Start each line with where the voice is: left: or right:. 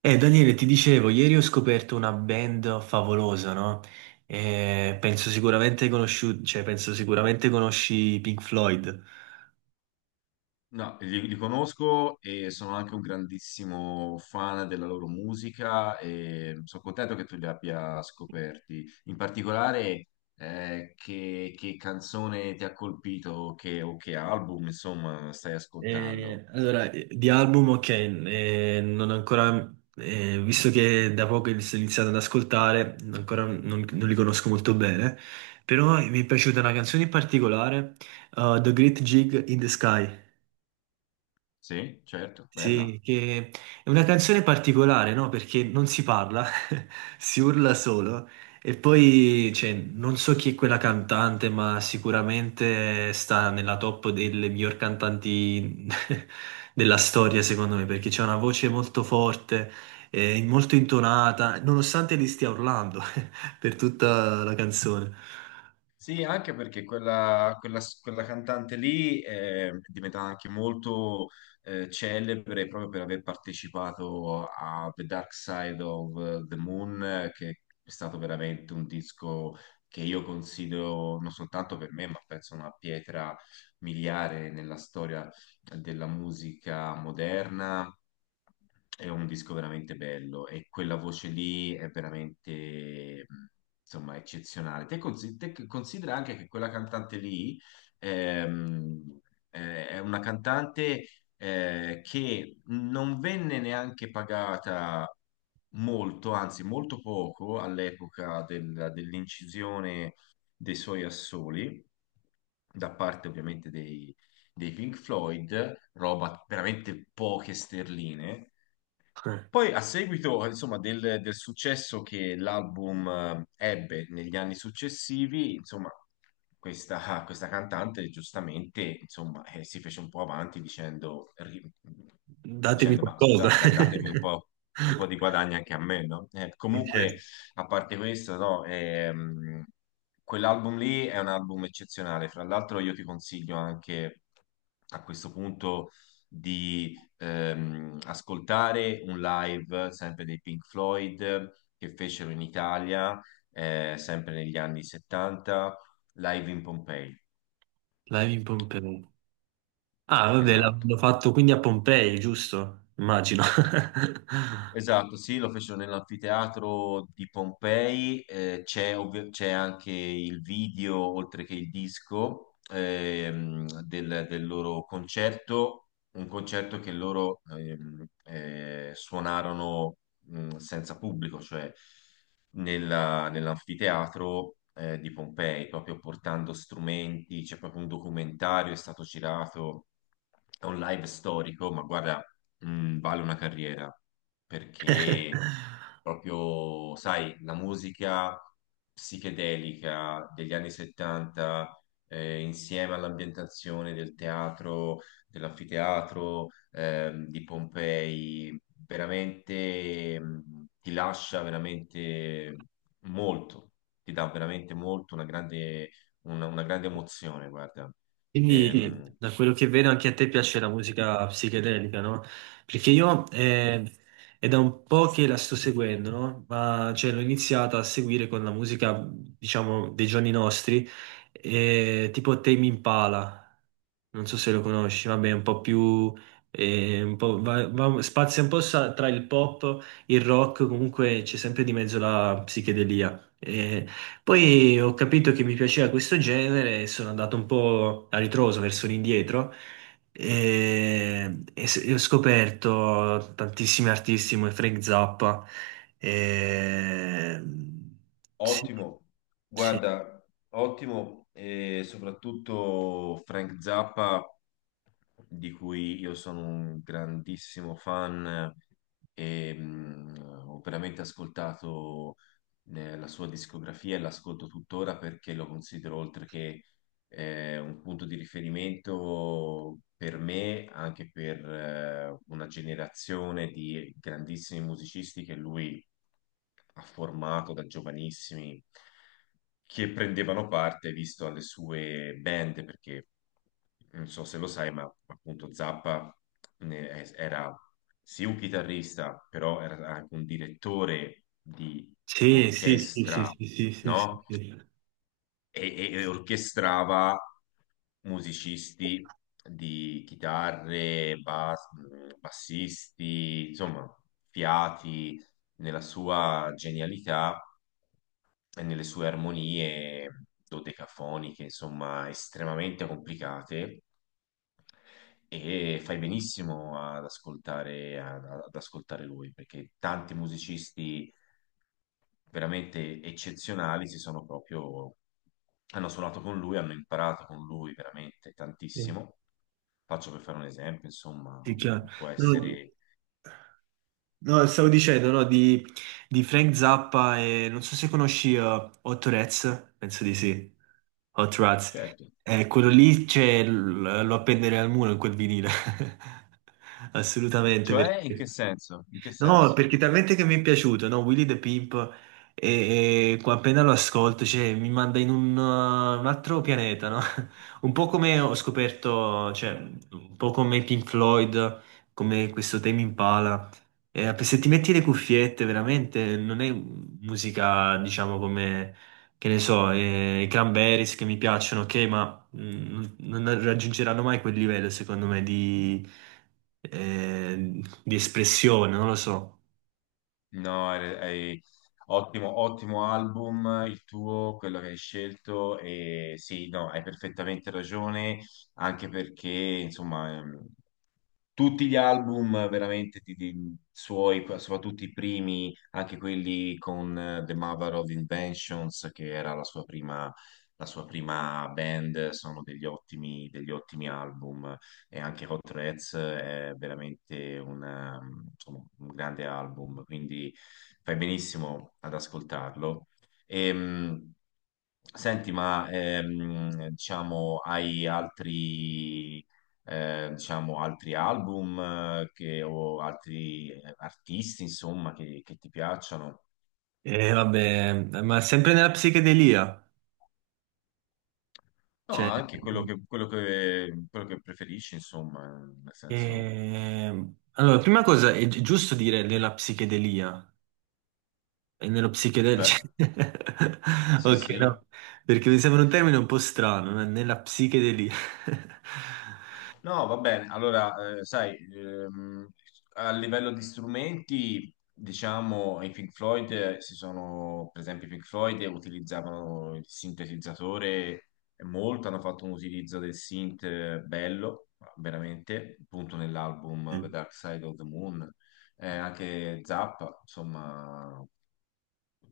right: Daniele, ti dicevo, ieri ho scoperto una band favolosa, no? Penso sicuramente cioè, penso sicuramente conosci Pink Floyd.
left: No, li conosco e sono anche un grandissimo fan della loro musica e sono contento che tu li abbia scoperti. In particolare, che canzone ti ha colpito o che album, insomma, stai ascoltando?
right: Di album, ok, non ho ancora, visto che da poco li sto iniziando ad ascoltare, ancora non li conosco molto bene, però mi è piaciuta una canzone in particolare, The Great Gig in the Sky.
left: Sì, certo, bella.
right: Sì, che è una canzone particolare, no? Perché non si parla, si urla solo. E poi, cioè, non so chi è quella cantante, ma sicuramente sta nella top delle miglior cantanti della storia, secondo me, perché c'è una voce molto forte, molto intonata, nonostante li stia urlando per tutta la canzone.
left: Sì, anche perché quella cantante lì è diventata anche molto celebre proprio per aver partecipato a The Dark Side of the Moon, che è stato veramente un disco che io considero non soltanto per me, ma penso una pietra miliare nella storia della musica moderna. È un disco veramente bello e quella voce lì è veramente, insomma, eccezionale. Te che considera anche che quella cantante lì ehm, è una cantante che non venne neanche pagata molto, anzi molto poco all'epoca dell'incisione dei suoi assoli, da parte ovviamente dei Pink Floyd, roba veramente poche sterline.
right: Eh,
left: Poi, a seguito, insomma, del successo che l'album ebbe negli anni successivi, insomma, questa cantante giustamente, insomma, si fece un po' avanti dicendo, ri-
right: Datemi
left: dicendo, ma
right: qualcosa.
left: scusate, datemi un po' di guadagno anche a me, no? Comunque,
right: Dice,
left: a parte questo, no, quell'album lì è un album eccezionale. Fra l'altro, io ti consiglio anche a questo punto di ascoltare un live sempre dei Pink Floyd che fecero in Italia, sempre negli anni 70, Live in Pompei.
right: Live in Pompeo. Ah, vabbè,
left: Esatto.
right: l'hanno fatto quindi a Pompei, giusto? Immagino.
left: Esatto, sì, lo fecero nell'anfiteatro di Pompei, c'è c'è anche il video, oltre che il disco, del loro concerto, un concerto che loro suonarono senza pubblico, cioè nell'anfiteatro di Pompei, proprio portando strumenti. C'è proprio un documentario, è stato girato, è un live storico, ma guarda, vale una carriera perché proprio, sai, la musica psichedelica degli anni 70, insieme all'ambientazione del teatro, dell'anfiteatro, di Pompei, veramente ti lascia veramente molto, ti dà veramente molto, una grande, una grande emozione, guarda.
right: Quindi,
left: Ehm,
right: da quello che vedo, anche a te piace la musica psichedelica, no? Perché io è da un po' che la sto seguendo, no? Ma cioè, l'ho iniziata a seguire con la musica, diciamo, dei giorni nostri, tipo Tame Impala. Non so se lo conosci, vabbè, è un po' più... un po', spazia un po' tra il pop, il rock, comunque c'è sempre di mezzo la psichedelia. Poi ho capito che mi piaceva questo genere e sono andato un po' a ritroso verso l'indietro e ho scoperto tantissimi artisti come Frank Zappa. E sì,
left: Ottimo,
right: sì,
left: guarda, ottimo e soprattutto Frank Zappa, di cui io sono un grandissimo fan e ho veramente ascoltato la sua discografia e l'ascolto tuttora perché lo considero oltre che un punto di riferimento per me, anche per una generazione di grandissimi musicisti che lui ha formato da giovanissimi, che prendevano parte, visto alle sue band, perché non so se lo sai, ma appunto Zappa era sì un chitarrista, però era anche un direttore di
right: sì, sì, sì, sì,
left: orchestra,
right: sì, sì, sì, sì, sì.
left: no?
right: Sì,
left: E orchestrava musicisti di chitarre, bassisti, insomma, fiati nella sua genialità e nelle sue armonie dodecafoniche, insomma, estremamente complicate. E fai benissimo ad ascoltare, ad ascoltare lui, perché tanti musicisti veramente eccezionali si sono proprio hanno suonato con lui, hanno imparato con lui veramente
right: sì,
left: tantissimo. Faccio per fare un esempio, insomma,
right: sì, chiaro.
left: può
right: No,
left: essere
right: no, stavo dicendo, no, di Frank Zappa e non so se conosci Hot Rats, penso di sì. Hot Rats.
left: certo.
right: Quello lì c'è, lo appenderei al muro in quel vinile. Assolutamente,
left: Cioè, in che
right: perché...
left: senso? In che
right: No,
left: senso?
right: perché talmente che mi è piaciuto, no? Willy the Pimp, e qua appena lo ascolto, cioè, mi manda in un un altro pianeta, no? Un po' come ho scoperto, cioè, un po' come Pink Floyd, come questo Tame Impala. E se ti metti le cuffiette, veramente non è musica, diciamo, come, che ne so, i Cranberries che mi piacciono, ok, ma non raggiungeranno mai quel livello, secondo me, di espressione, non lo so.
left: No, ottimo, ottimo album il tuo, quello che hai scelto e sì, no, hai perfettamente ragione, anche perché, insomma, tutti gli album veramente suoi, soprattutto i primi, anche quelli con The Mother of Inventions, che era la sua prima band, sono degli ottimi album. E anche Hot Rats è veramente un, insomma, un grande album, quindi fai benissimo ad ascoltarlo. Ehm, senti, ma diciamo, hai altri diciamo, altri album o altri artisti, insomma, che ti piacciono.
right: E vabbè, ma sempre nella psichedelia.
left: No,
right: Cioè,
left: anche quello che preferisci, insomma, nel senso,
right: eh, allora, prima cosa è giusto dire nella psichedelia. E nello psichedelico?
left: cioè, sì,
right: Ok,
left: sì.
right: no, perché mi sembra un termine un po' strano, né? Nella psichedelia.
left: No, va bene. Allora, sai, a livello di strumenti, diciamo, i Pink Floyd si sono, per esempio, i Pink Floyd utilizzavano il sintetizzatore molto, hanno fatto un utilizzo del synth bello, veramente, appunto nell'album
right: Sì.
left: The Dark Side of the Moon. Anche Zappa, insomma,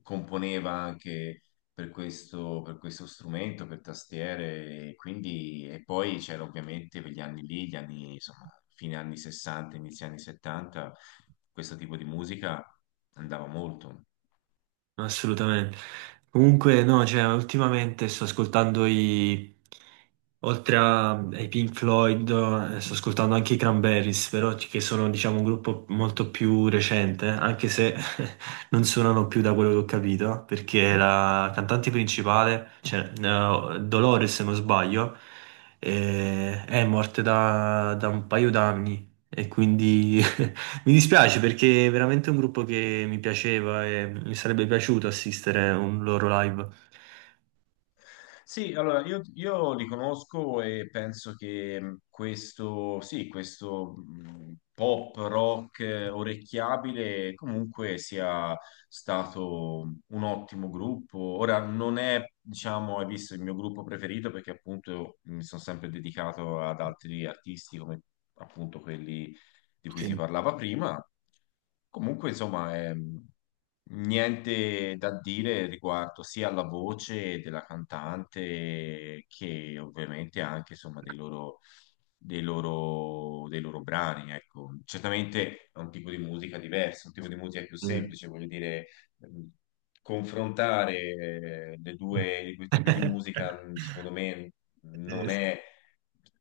left: componeva anche per questo strumento, per tastiere, e quindi, e poi c'era ovviamente per gli anni lì, gli anni, insomma, fine anni 60, inizio anni 70, questo tipo di musica andava molto.
right: Assolutamente. Comunque, no, cioè, ultimamente sto ascoltando i... Oltre ai Pink Floyd, sto ascoltando anche i Cranberries, però che sono, diciamo, un gruppo molto più recente, anche se non suonano più da quello che ho capito, perché la cantante principale, cioè, Dolores, se non sbaglio, è morta da un paio d'anni e quindi mi dispiace perché è veramente un gruppo che mi piaceva e mi sarebbe piaciuto assistere a un loro live.
left: Sì, allora io li conosco e penso che questo, sì, questo pop rock orecchiabile comunque sia stato un ottimo gruppo. Ora non è, diciamo, hai visto il mio gruppo preferito perché appunto mi sono sempre dedicato ad altri artisti come appunto quelli di cui si
right: Sì.
left: parlava prima. Comunque, insomma, niente da dire riguardo sia alla voce della cantante che ovviamente anche, insomma, dei loro brani, ecco. Certamente è un tipo di musica diverso, un tipo di musica più
right: Mm.
left: semplice, voglio dire, ehm, confrontare le due, i due tipi di musica, secondo me,
right: Eh,
left: non è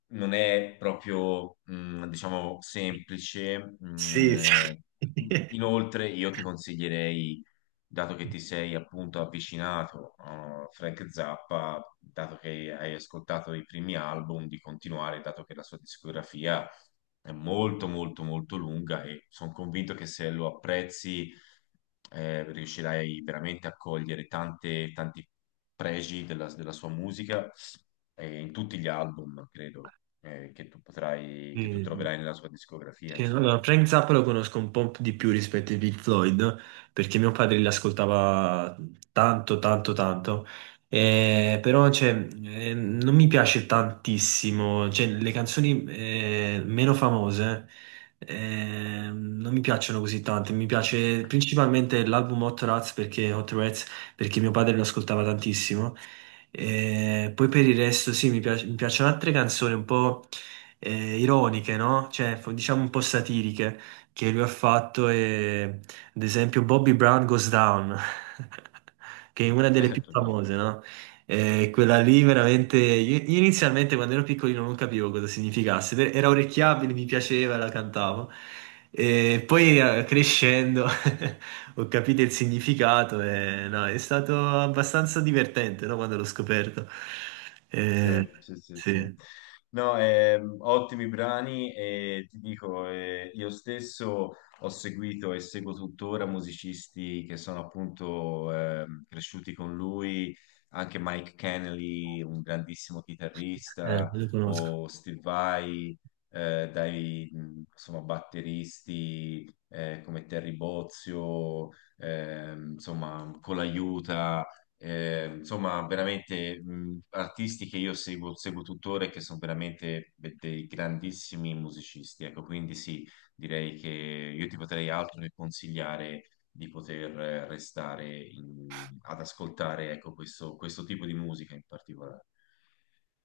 left: non è proprio, diciamo, semplice. mh,
right: sì, sì.
left: eh, inoltre, io ti consiglierei, dato che ti sei appunto avvicinato a Frank Zappa, dato che hai ascoltato i primi album, di continuare, dato che la sua discografia è molto, molto, molto lunga e sono convinto che se lo apprezzi, riuscirai veramente a cogliere tante, tanti pregi della sua musica in tutti gli album, credo, che tu potrai, che tu
right: Mm.
left: troverai nella sua discografia,
right: Sì,
left: insomma.
right: allora, Frank Zappa lo conosco un po' di più rispetto ai Pink Floyd, perché mio padre li ascoltava tanto, tanto, tanto. Però cioè, non mi piace tantissimo. Cioè, le canzoni meno famose non mi piacciono così tante, mi piace principalmente l'album Hot Rats, perché mio padre lo ascoltava tantissimo. Poi per il resto sì, mi piacciono altre canzoni un po' ironiche, no? Cioè, diciamo un po' satiriche che lui ha fatto. E, ad esempio, Bobby Brown Goes Down, che è una delle più
left: Certo,
right: famose,
left: certo.
right: no? Quella lì veramente. Io inizialmente quando ero piccolino non capivo cosa significasse, era orecchiabile, mi piaceva, la cantavo. E poi crescendo ho capito il significato e no, è stato abbastanza divertente, no, quando l'ho scoperto.
left: Sì,
right: Eh,
left: sì, sì, sì.
right: sì,
left: No, ottimi brani e ti dico, io stesso ho seguito e seguo tuttora musicisti che sono appunto cresciuti con lui, anche Mike Kennedy, un grandissimo chitarrista,
right: lo conosco.
left: o Steve Vai, dai insomma, batteristi come Terry Bozzio, insomma, con l'aiuta. Insomma, veramente artisti che io seguo, seguo tuttora e che sono veramente dei grandissimi musicisti. Ecco, quindi sì, direi che io ti potrei altro che consigliare di poter restare ad ascoltare, ecco, questo tipo di musica in particolare.